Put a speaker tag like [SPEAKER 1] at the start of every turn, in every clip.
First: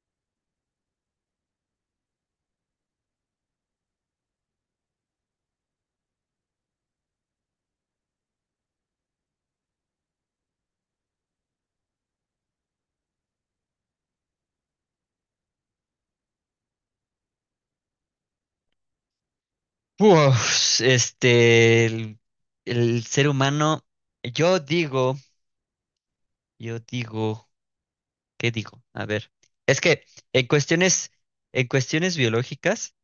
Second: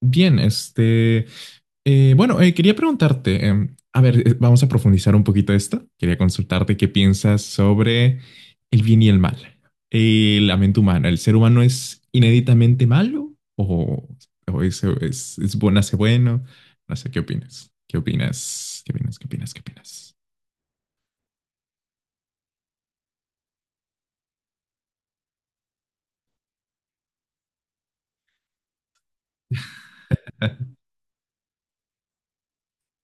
[SPEAKER 1] Bien, quería preguntarte, a ver, vamos a profundizar un poquito esto. Quería consultarte qué piensas sobre el bien y el mal. La mente humana. ¿El ser humano es inéditamente malo o, es bueno, hace bueno? No sé, ¿qué opinas? ¿Qué opinas? ¿Qué opinas? ¿Qué opinas? ¿Qué opinas?
[SPEAKER 2] Pues, el ser humano, yo digo, yo digo, ¿qué digo? A ver, es que en cuestiones, en cuestiones biológicas,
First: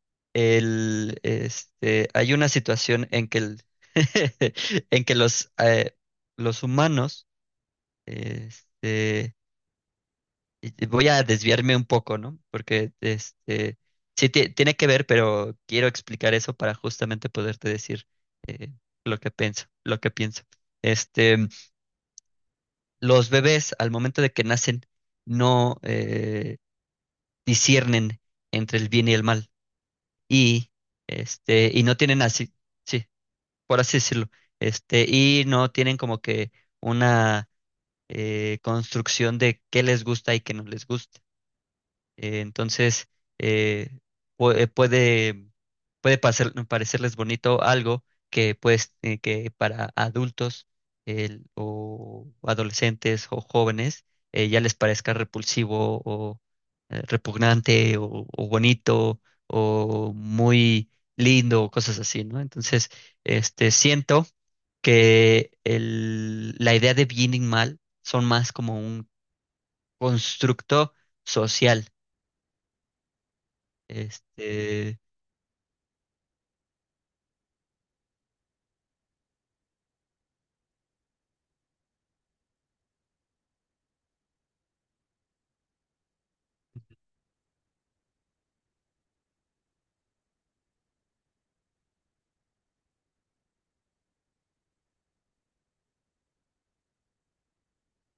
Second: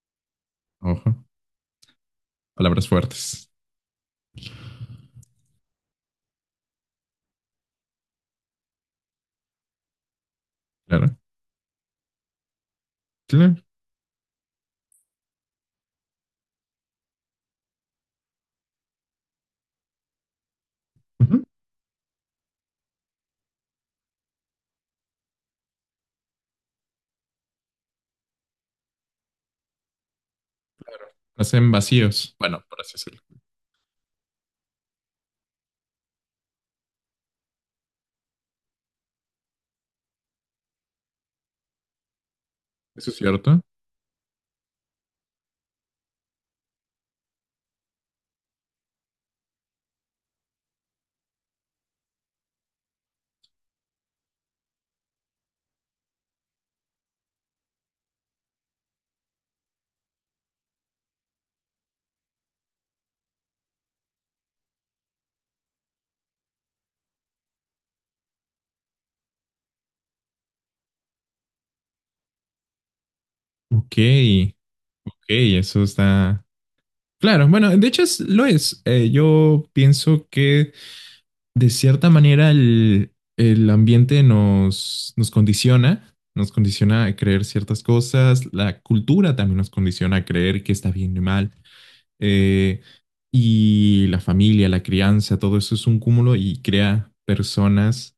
[SPEAKER 1] Ojo,
[SPEAKER 2] hay una
[SPEAKER 1] palabras
[SPEAKER 2] situación en que
[SPEAKER 1] fuertes.
[SPEAKER 2] en que los humanos, este, voy
[SPEAKER 1] Claro,
[SPEAKER 2] a desviarme un poco, ¿no? Porque
[SPEAKER 1] claro.
[SPEAKER 2] tiene que ver, pero quiero explicar eso para justamente poderte decir eh, lo que pienso. Este,
[SPEAKER 1] Ujú.
[SPEAKER 2] los bebés al momento de que nacen no disciernen entre el bien y el mal y
[SPEAKER 1] Nacen
[SPEAKER 2] y no tienen
[SPEAKER 1] vacíos.
[SPEAKER 2] así,
[SPEAKER 1] Bueno, por así
[SPEAKER 2] sí,
[SPEAKER 1] decirlo.
[SPEAKER 2] por así decirlo, y no tienen como que una construcción de qué les gusta y qué no les gusta. Entonces,
[SPEAKER 1] Eso es cierto.
[SPEAKER 2] eh, pu- eh, puede, parecerles bonito algo que, pues, que para adultos o adolescentes o jóvenes ya les parezca repulsivo o repugnante o bonito o muy lindo o cosas así, ¿no? Entonces, siento que la idea de bien y mal son más como un constructo social.
[SPEAKER 1] Ok,
[SPEAKER 2] este,
[SPEAKER 1] ok, eso está. Claro, bueno, de hecho es- lo es. Yo pienso que de cierta manera el ambiente nos condiciona a creer ciertas cosas, la cultura también nos condiciona a creer que está bien y mal, eh, y la familia, la crianza, todo eso es un cúmulo y crea personas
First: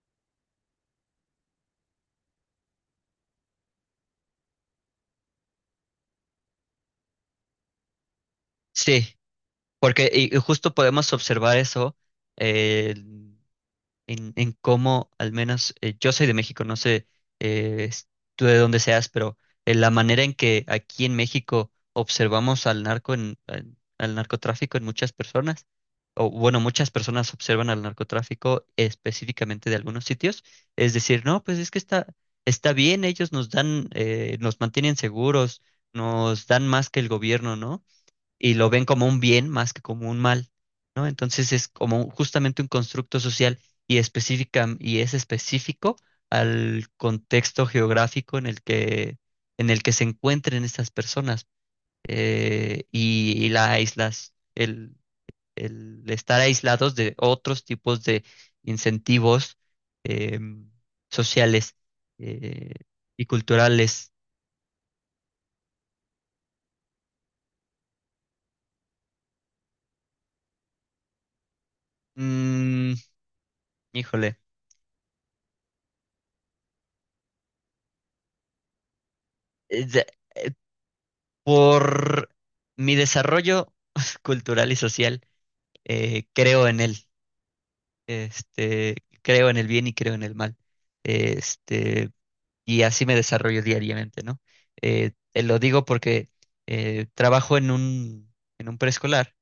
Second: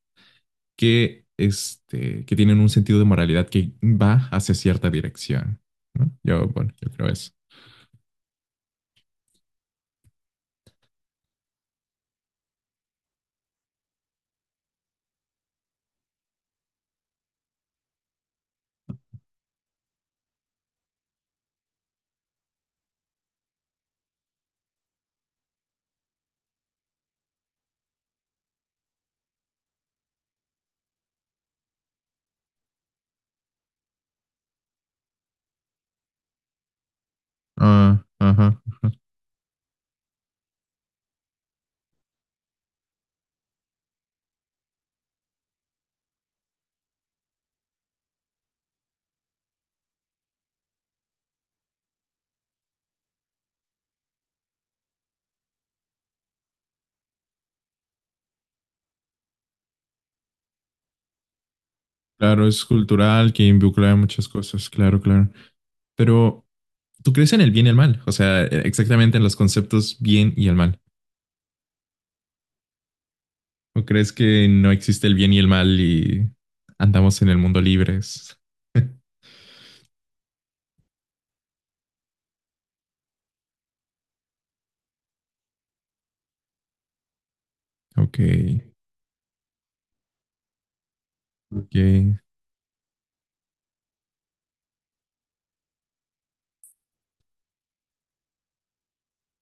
[SPEAKER 1] que, que tienen un sentido de moralidad que va hacia cierta dirección, ¿no? Yo, bueno, yo creo eso.
[SPEAKER 2] sí, porque y justo podemos observar eso eh, en cómo, al menos yo soy de México, no sé eh, s- tú de dónde seas, pero la manera en que aquí en México observamos al narco en, al narcotráfico en muchas personas, o bueno, muchas personas observan al narcotráfico específicamente de algunos sitios, es decir, no, pues es que está, está bien, ellos nos dan, nos mantienen seguros, nos dan más que el gobierno, ¿no?
[SPEAKER 1] Ah,
[SPEAKER 2] Y
[SPEAKER 1] ajá.
[SPEAKER 2] lo ven como un bien más que como un mal, ¿no? Entonces es como justamente un constructo social, y es específico al contexto geográfico en el que se encuentren estas personas. Y la aislas el estar aislados de otros tipos de incentivos, em, sociales
[SPEAKER 1] Claro, es
[SPEAKER 2] eh, y
[SPEAKER 1] cultural, que involucra
[SPEAKER 2] culturales.
[SPEAKER 1] muchas cosas, claro, claro. Pero, ¿tú crees en el bien y el mal? O sea, exactamente en los conceptos bien y el mal.
[SPEAKER 2] Mm,
[SPEAKER 1] ¿O crees
[SPEAKER 2] híjole.
[SPEAKER 1] que no existe el bien y el mal y andamos en el mundo libres?
[SPEAKER 2] Eh, ya- Por mi desarrollo cultural y social, creo en él.
[SPEAKER 1] Ok,
[SPEAKER 2] Este, creo en el bien y creo en el mal. Este,
[SPEAKER 1] ok.
[SPEAKER 2] y así me desarrollo diariamente, ¿no? Te lo digo porque trabajo en en un preescolar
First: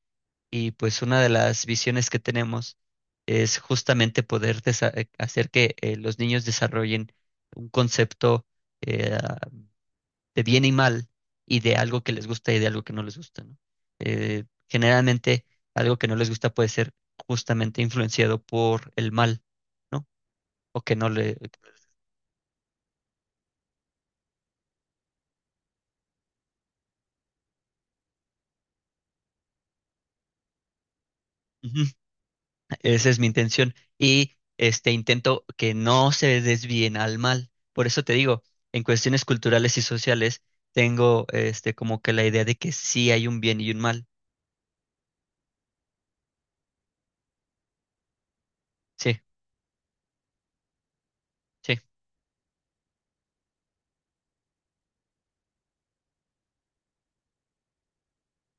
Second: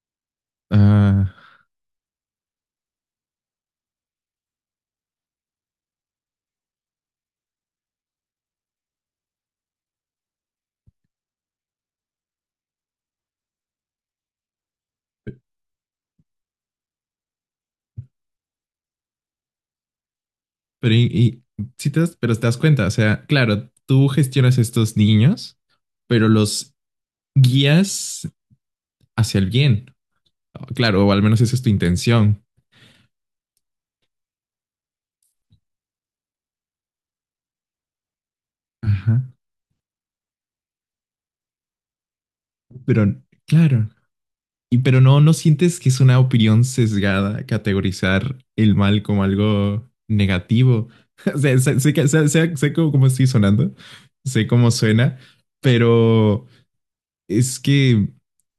[SPEAKER 2] y pues una de
[SPEAKER 1] Ah,
[SPEAKER 2] las visiones que tenemos es justamente poder hacer que los niños desarrollen un concepto eh, de bien y mal y de algo que les gusta y de algo que no les gusta, ¿no? Generalmente algo que no les gusta puede ser justamente influenciado por el mal, ¿no? O
[SPEAKER 1] pero,
[SPEAKER 2] que
[SPEAKER 1] y,
[SPEAKER 2] no le...
[SPEAKER 1] y- sí te das- pero te das cuenta, o sea, claro, tú gestionas estos niños, pero los guías hacia el bien. Claro, o al menos esa es tu
[SPEAKER 2] Ujú.
[SPEAKER 1] intención.
[SPEAKER 2] Esa es mi intención. Y intento que no se desvíen al mal. Por eso te digo, en
[SPEAKER 1] Ajá.
[SPEAKER 2] cuestiones culturales y sociales, tengo como que la idea de que sí
[SPEAKER 1] Pero,
[SPEAKER 2] hay un bien y un
[SPEAKER 1] claro.
[SPEAKER 2] mal.
[SPEAKER 1] Y pero no, ¿no sientes que es una opinión sesgada categorizar el mal
[SPEAKER 2] Sí,
[SPEAKER 1] como algo negativo? O sea,
[SPEAKER 2] sí,
[SPEAKER 1] sé cómo, cómo estoy sonando, sé cómo suena, pero es que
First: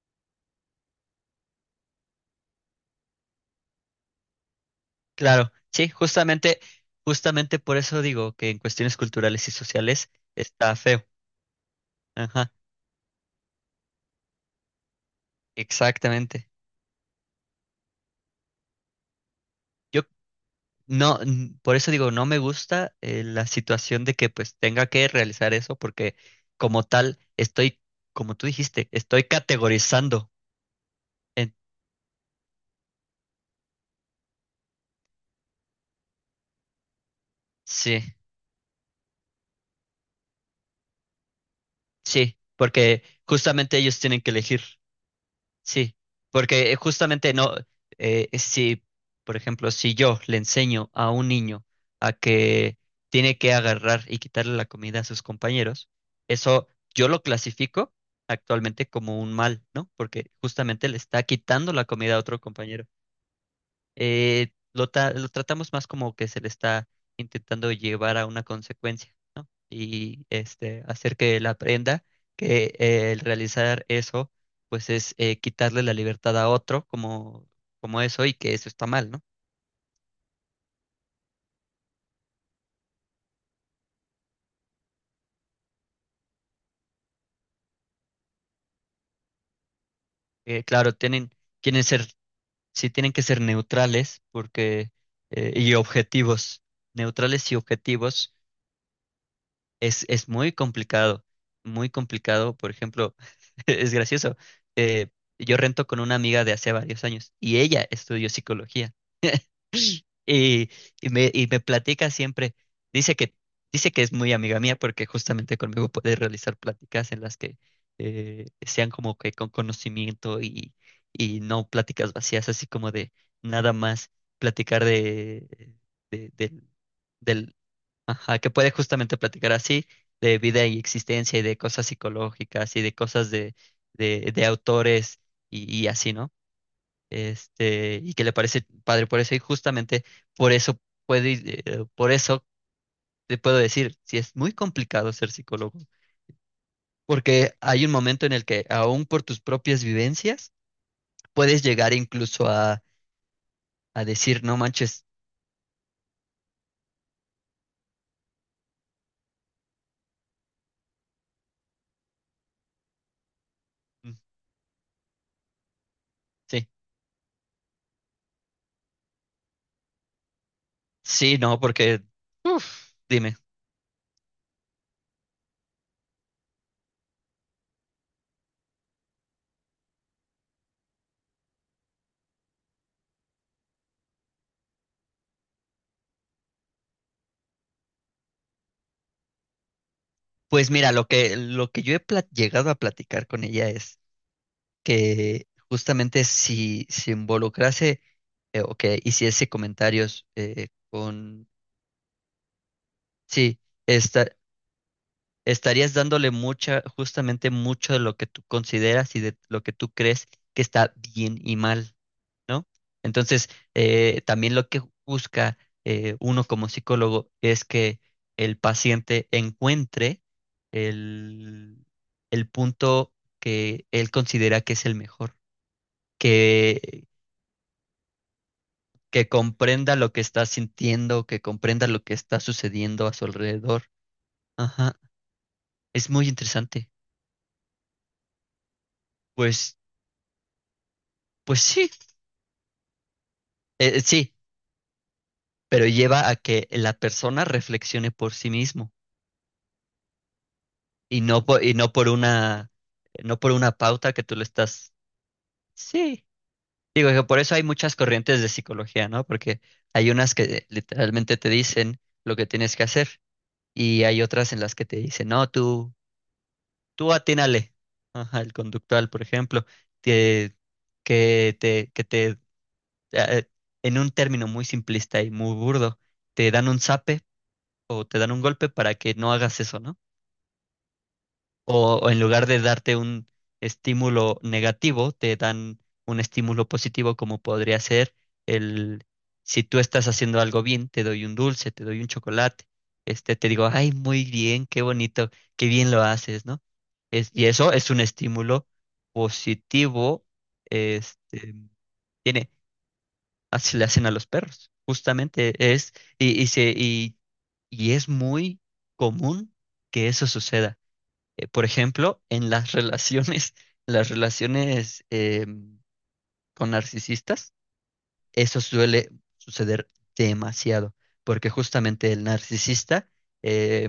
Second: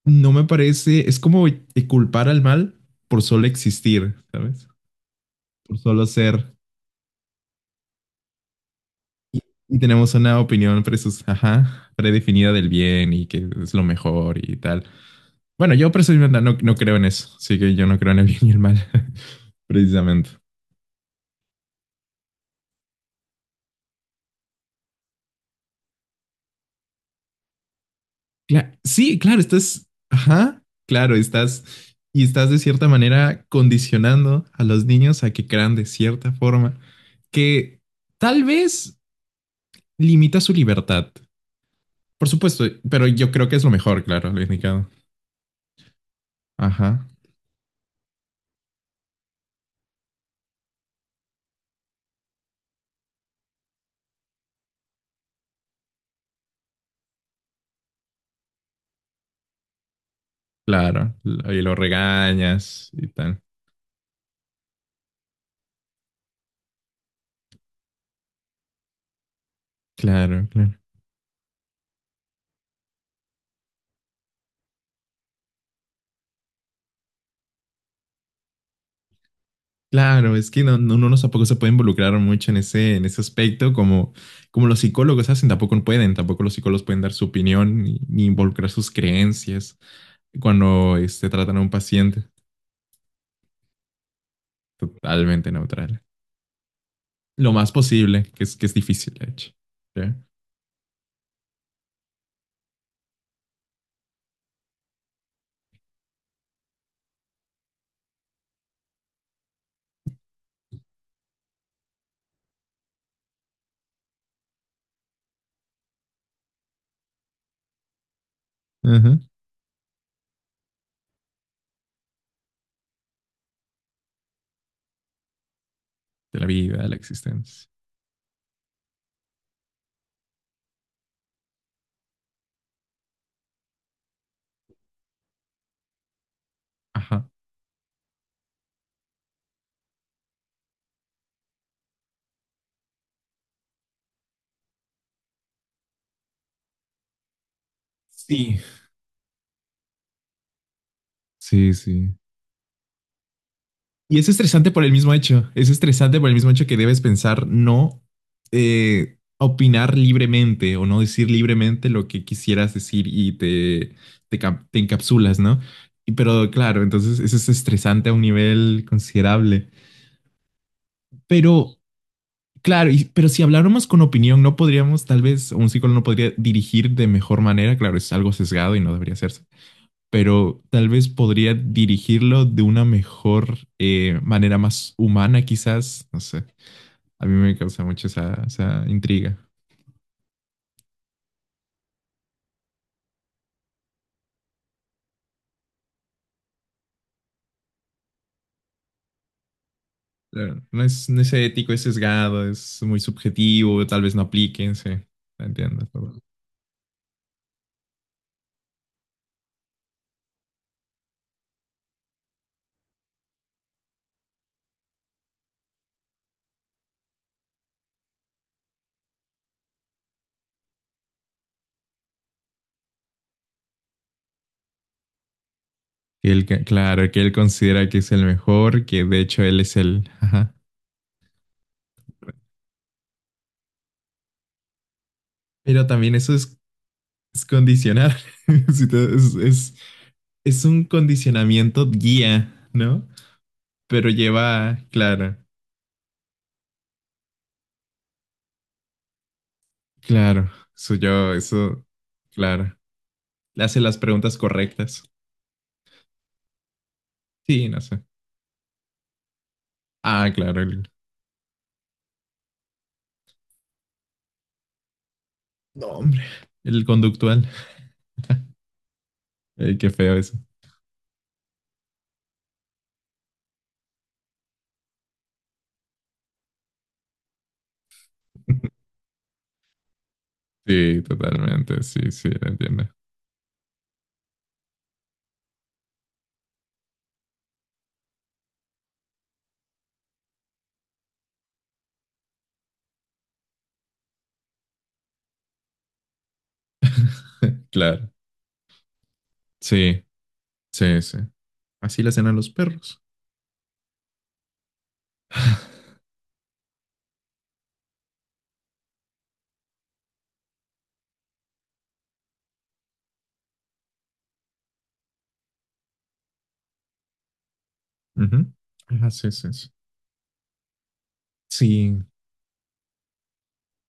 [SPEAKER 1] no me parece, es como culpar al mal por solo existir, ¿sabes?
[SPEAKER 2] claro.
[SPEAKER 1] Por
[SPEAKER 2] Sí,
[SPEAKER 1] solo ser.
[SPEAKER 2] justamente, justamente por eso digo que en cuestiones
[SPEAKER 1] Y
[SPEAKER 2] culturales y
[SPEAKER 1] y
[SPEAKER 2] sociales
[SPEAKER 1] tenemos una
[SPEAKER 2] está
[SPEAKER 1] opinión
[SPEAKER 2] feo.
[SPEAKER 1] presus, ajá, predefinida
[SPEAKER 2] Ajá,
[SPEAKER 1] del bien y que es lo mejor y tal. Bueno, yo personalmente
[SPEAKER 2] exactamente.
[SPEAKER 1] no, no creo en eso, así que yo no creo en el bien y el mal,
[SPEAKER 2] Yo
[SPEAKER 1] precisamente.
[SPEAKER 2] no, por eso digo, no me gusta la situación de que pues tenga que realizar eso, porque como tal, estoy, como tú
[SPEAKER 1] Cla-
[SPEAKER 2] dijiste,
[SPEAKER 1] sí,
[SPEAKER 2] estoy
[SPEAKER 1] claro, estás,
[SPEAKER 2] categorizando.
[SPEAKER 1] ajá, claro,
[SPEAKER 2] en-
[SPEAKER 1] estás y estás de cierta manera condicionando a los niños a que crean de cierta forma que
[SPEAKER 2] sí,
[SPEAKER 1] tal vez limita su libertad. Por
[SPEAKER 2] sí,
[SPEAKER 1] supuesto,
[SPEAKER 2] porque
[SPEAKER 1] pero yo creo que es lo
[SPEAKER 2] justamente ellos
[SPEAKER 1] mejor,
[SPEAKER 2] tienen que
[SPEAKER 1] claro, lo
[SPEAKER 2] elegir.
[SPEAKER 1] indicado.
[SPEAKER 2] Sí, porque
[SPEAKER 1] Ajá,
[SPEAKER 2] justamente no, si, por ejemplo, si yo le enseño a un niño a que tiene que agarrar y quitarle la comida a sus compañeros, eso yo lo clasifico actualmente como un mal, ¿no? Porque justamente le
[SPEAKER 1] claro,
[SPEAKER 2] está
[SPEAKER 1] y
[SPEAKER 2] quitando
[SPEAKER 1] lo
[SPEAKER 2] la comida a otro compañero.
[SPEAKER 1] regañas y tal.
[SPEAKER 2] Lo tratamos más como que se le está intentando llevar a una consecuencia, ¿no? Y
[SPEAKER 1] Claro, claro.
[SPEAKER 2] hacer que él aprenda que el realizar eso, pues es quitarle la libertad a otro como, como eso y que eso está mal, ¿no?
[SPEAKER 1] Claro, es que no, no, uno no tampoco se puede involucrar mucho en ese aspecto, como, como los psicólogos hacen, tampoco pueden, tampoco los psicólogos pueden dar su opinión ni, ni involucrar sus creencias
[SPEAKER 2] Claro,
[SPEAKER 1] cuando tratan a un
[SPEAKER 2] tienen ser,
[SPEAKER 1] paciente
[SPEAKER 2] sí tienen que ser neutrales porque,
[SPEAKER 1] totalmente
[SPEAKER 2] y
[SPEAKER 1] neutral.
[SPEAKER 2] objetivos, neutrales
[SPEAKER 1] Lo
[SPEAKER 2] y
[SPEAKER 1] más posible,
[SPEAKER 2] objetivos.
[SPEAKER 1] que es difícil, de hecho. ¿Ya?
[SPEAKER 2] Es muy complicado, muy complicado. Por ejemplo, es gracioso. eh, yo rento con una amiga de hace varios años y ella estudió psicología y, y y me platica siempre, dice que, dice que es muy amiga mía porque justamente conmigo puede realizar pláticas en las que sean como
[SPEAKER 1] Ajá.
[SPEAKER 2] que con conocimiento, y no pláticas vacías, así como de nada más platicar de,
[SPEAKER 1] De la
[SPEAKER 2] del
[SPEAKER 1] vida, de la
[SPEAKER 2] del...
[SPEAKER 1] existencia.
[SPEAKER 2] Ajá, que puede justamente platicar así de vida y existencia y de cosas psicológicas y de cosas de autores, y así, ¿no?
[SPEAKER 1] Ajá.
[SPEAKER 2] Y que le parece padre por eso y justamente por eso por eso te puedo decir, si es muy complicado ser psicólogo, porque hay un momento en el
[SPEAKER 1] Sí,
[SPEAKER 2] que aún por tus propias vivencias puedes
[SPEAKER 1] sí,
[SPEAKER 2] llegar
[SPEAKER 1] sí.
[SPEAKER 2] incluso a
[SPEAKER 1] Y es
[SPEAKER 2] decir, no
[SPEAKER 1] estresante por el
[SPEAKER 2] manches.
[SPEAKER 1] mismo hecho. Es estresante por el mismo hecho que debes pensar no opinar libremente o no decir libremente lo que quisieras decir
[SPEAKER 2] Mm,
[SPEAKER 1] cap- te encapsulas, ¿no? Y, pero
[SPEAKER 2] sí,
[SPEAKER 1] claro, entonces eso es estresante a un nivel considerable.
[SPEAKER 2] sí, no,
[SPEAKER 1] Pero
[SPEAKER 2] porque,
[SPEAKER 1] claro,
[SPEAKER 2] uff...
[SPEAKER 1] y- pero si habláramos con opinión, no podríamos, tal vez, un psicólogo no podría dirigir de mejor manera. Claro, es algo sesgado y no debería hacerse pero tal vez podría dirigirlo de una mejor manera más humana, quizás. No sé. A mí me causa mucho esa, esa intriga.
[SPEAKER 2] Pues mira, lo que yo he llegado a platicar con ella es que justamente si se involucrase o que hiciese comentarios
[SPEAKER 1] No es, no es ético, es sesgado, es muy
[SPEAKER 2] sí,
[SPEAKER 1] subjetivo, tal vez no
[SPEAKER 2] esta-
[SPEAKER 1] apliquen, sí. Entiendo.
[SPEAKER 2] estarías
[SPEAKER 1] Todo.
[SPEAKER 2] dándole mucha, justamente mucho de lo que tú consideras y de lo que tú crees que está bien y mal, ¿no? Entonces, también lo que busca uno como psicólogo es que el paciente encuentre el, el punto que él considera que es el mejor,
[SPEAKER 1] Que él, que-
[SPEAKER 2] que,
[SPEAKER 1] claro, que él considera que es el mejor, que de
[SPEAKER 2] que
[SPEAKER 1] hecho él es
[SPEAKER 2] comprenda
[SPEAKER 1] el.
[SPEAKER 2] lo que está
[SPEAKER 1] Ajá.
[SPEAKER 2] sintiendo, que comprenda lo que está sucediendo a su alrededor. Ajá,
[SPEAKER 1] Pero
[SPEAKER 2] es
[SPEAKER 1] también
[SPEAKER 2] muy
[SPEAKER 1] eso
[SPEAKER 2] interesante.
[SPEAKER 1] es condicionar. Si te-
[SPEAKER 2] Pues,
[SPEAKER 1] es un
[SPEAKER 2] pues
[SPEAKER 1] condicionamiento
[SPEAKER 2] sí,
[SPEAKER 1] guía, ¿no? Pero
[SPEAKER 2] sí,
[SPEAKER 1] lleva, claro.
[SPEAKER 2] pero lleva a que la persona reflexione por sí mismo.
[SPEAKER 1] Claro, soy yo,
[SPEAKER 2] Y
[SPEAKER 1] eso,
[SPEAKER 2] no por una,
[SPEAKER 1] claro.
[SPEAKER 2] no por
[SPEAKER 1] Le
[SPEAKER 2] una
[SPEAKER 1] hace las
[SPEAKER 2] pauta que tú
[SPEAKER 1] preguntas
[SPEAKER 2] le estás.
[SPEAKER 1] correctas.
[SPEAKER 2] Sí. Digo que por eso hay
[SPEAKER 1] Sí, no
[SPEAKER 2] muchas
[SPEAKER 1] sé.
[SPEAKER 2] corrientes de psicología, ¿no? Porque hay
[SPEAKER 1] Ah,
[SPEAKER 2] unas
[SPEAKER 1] claro,
[SPEAKER 2] que
[SPEAKER 1] el
[SPEAKER 2] literalmente te dicen lo que tienes que hacer y hay otras en las que te dicen, no,
[SPEAKER 1] no,
[SPEAKER 2] tú,
[SPEAKER 1] hombre, el
[SPEAKER 2] tú
[SPEAKER 1] conductual.
[SPEAKER 2] atínale. Ajá, el conductual, por ejemplo,
[SPEAKER 1] Ey, qué feo eso.
[SPEAKER 2] que, que te, eh, en un término muy simplista y muy burdo, te dan un zape o te dan un golpe para que no hagas eso, ¿no?
[SPEAKER 1] Sí, totalmente,
[SPEAKER 2] O,
[SPEAKER 1] sí,
[SPEAKER 2] o en
[SPEAKER 1] sí,
[SPEAKER 2] lugar de
[SPEAKER 1] entiendo.
[SPEAKER 2] darte un estímulo negativo, te dan un estímulo positivo como podría ser el, si tú estás haciendo algo bien, te doy un dulce, te doy un chocolate, te digo, ay, muy bien, qué bonito, qué bien lo haces, ¿no? Es, y eso es un
[SPEAKER 1] Claro,
[SPEAKER 2] estímulo
[SPEAKER 1] sí,
[SPEAKER 2] positivo.
[SPEAKER 1] sí, sí.
[SPEAKER 2] este,
[SPEAKER 1] Así le hacen a los
[SPEAKER 2] tiene,
[SPEAKER 1] perros.
[SPEAKER 2] Así le hacen a los perros, justamente es, y, y se, y, y es muy común que eso suceda por ejemplo, en las relaciones, las relaciones con narcisistas,
[SPEAKER 1] Ujú.
[SPEAKER 2] eso suele
[SPEAKER 1] Ah, sí, sí, sí.
[SPEAKER 2] suceder demasiado, porque
[SPEAKER 1] Sí,
[SPEAKER 2] justamente el narcisista, eh,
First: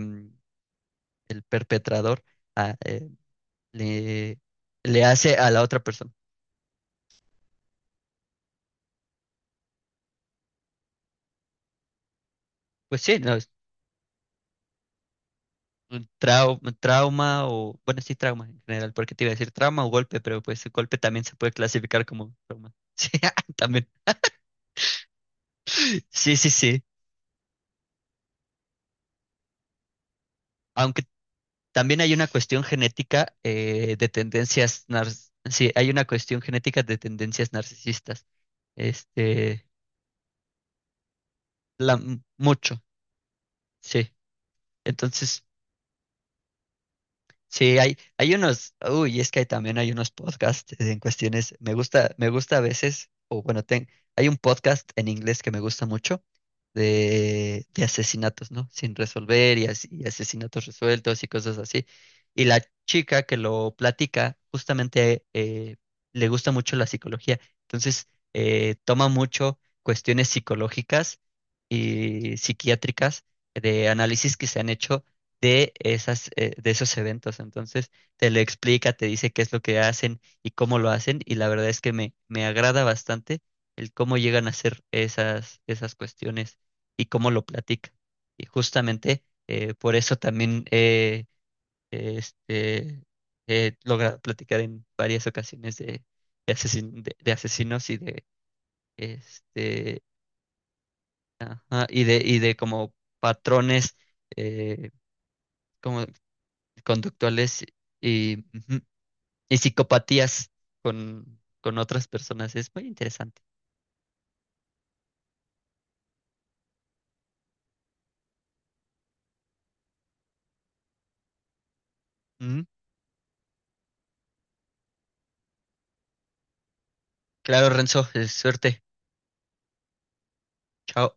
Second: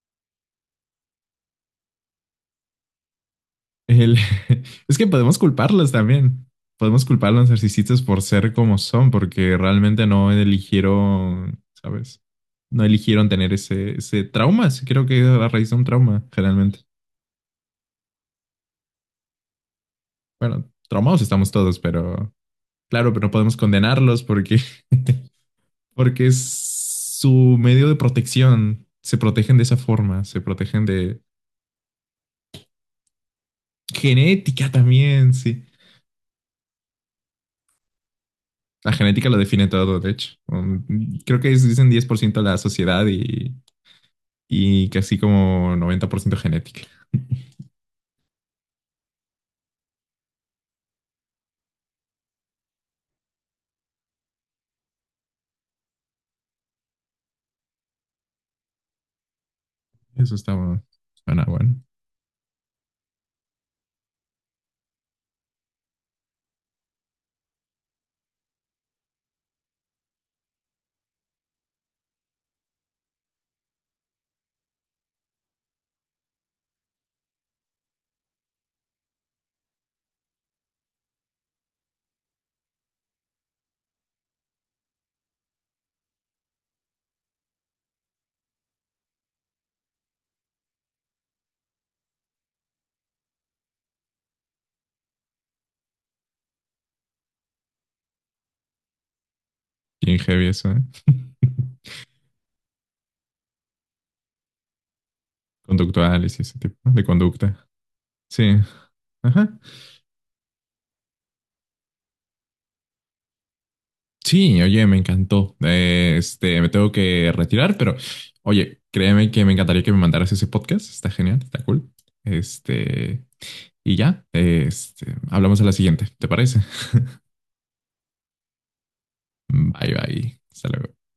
[SPEAKER 2] el perpetrador, ah, eh,
[SPEAKER 1] el-
[SPEAKER 2] le,
[SPEAKER 1] es
[SPEAKER 2] le
[SPEAKER 1] que
[SPEAKER 2] hace
[SPEAKER 1] podemos
[SPEAKER 2] a la otra
[SPEAKER 1] culparlos
[SPEAKER 2] persona.
[SPEAKER 1] también. Podemos culpar a los narcisistas por ser como son, porque realmente no eligieron, ¿sabes? No
[SPEAKER 2] Pues sí,
[SPEAKER 1] eligieron
[SPEAKER 2] no, es
[SPEAKER 1] tener ese, ese trauma. Sí, creo que es la raíz de un
[SPEAKER 2] un
[SPEAKER 1] trauma, generalmente.
[SPEAKER 2] trauma o, bueno, sí, trauma en general, porque te iba a decir trauma o golpe, pero pues
[SPEAKER 1] Bueno,
[SPEAKER 2] el golpe
[SPEAKER 1] traumados
[SPEAKER 2] también se
[SPEAKER 1] estamos
[SPEAKER 2] puede
[SPEAKER 1] todos,
[SPEAKER 2] clasificar
[SPEAKER 1] pero
[SPEAKER 2] como trauma.
[SPEAKER 1] claro, pero no
[SPEAKER 2] Sí,
[SPEAKER 1] podemos
[SPEAKER 2] también.
[SPEAKER 1] condenarlos porque, porque
[SPEAKER 2] Sí, sí, sí.
[SPEAKER 1] es su medio de protección. Se protegen de esa forma, se protegen
[SPEAKER 2] aunque
[SPEAKER 1] de
[SPEAKER 2] También hay una cuestión genética de
[SPEAKER 1] genética también, sí.
[SPEAKER 2] sí, hay una cuestión genética de tendencias narcisistas.
[SPEAKER 1] La genética lo define
[SPEAKER 2] Este,
[SPEAKER 1] todo, de hecho. Creo que es- dicen
[SPEAKER 2] la,
[SPEAKER 1] 10% la
[SPEAKER 2] Mucho,
[SPEAKER 1] sociedad
[SPEAKER 2] sí.
[SPEAKER 1] y casi
[SPEAKER 2] Entonces,
[SPEAKER 1] como 90% genética.
[SPEAKER 2] sí, hay unos, uy, es que también hay unos podcasts en cuestiones, me gusta a veces, o bueno, ten, hay un podcast en inglés que me gusta mucho de asesinatos, ¿no? Sin resolver y, y
[SPEAKER 1] Eso está
[SPEAKER 2] asesinatos
[SPEAKER 1] bueno.
[SPEAKER 2] resueltos y
[SPEAKER 1] Suena
[SPEAKER 2] cosas
[SPEAKER 1] bueno.
[SPEAKER 2] así. Y la chica que lo platica, justamente le gusta mucho la psicología, entonces toma mucho cuestiones psicológicas y psiquiátricas de análisis que se han hecho de esas, de esos eventos. Entonces, te lo explica, te dice qué es lo que hacen y cómo lo hacen, y la verdad es que me agrada bastante el cómo llegan a hacer esas, esas cuestiones y cómo lo platica. Y justamente por eso también este, he logrado platicar en varias ocasiones de asesinos y de este
[SPEAKER 1] Bien heavy eso, ¿eh?
[SPEAKER 2] ajá, y de como patrones eh, como
[SPEAKER 1] Conductuales y ese tipo de
[SPEAKER 2] conductuales
[SPEAKER 1] conducta.
[SPEAKER 2] y,
[SPEAKER 1] Sí.
[SPEAKER 2] ujú, y
[SPEAKER 1] Ajá.
[SPEAKER 2] psicopatías con otras personas. Es muy interesante.
[SPEAKER 1] Sí, oye, me encantó. Me tengo que retirar, pero oye, créeme que me encantaría que me mandaras ese podcast. Está genial, está cool.
[SPEAKER 2] Ujú.
[SPEAKER 1] Este, y ya, hablamos a la siguiente, ¿te parece?
[SPEAKER 2] Claro, Renzo, suerte.
[SPEAKER 1] Bye, bye. Hasta luego.
[SPEAKER 2] Chao.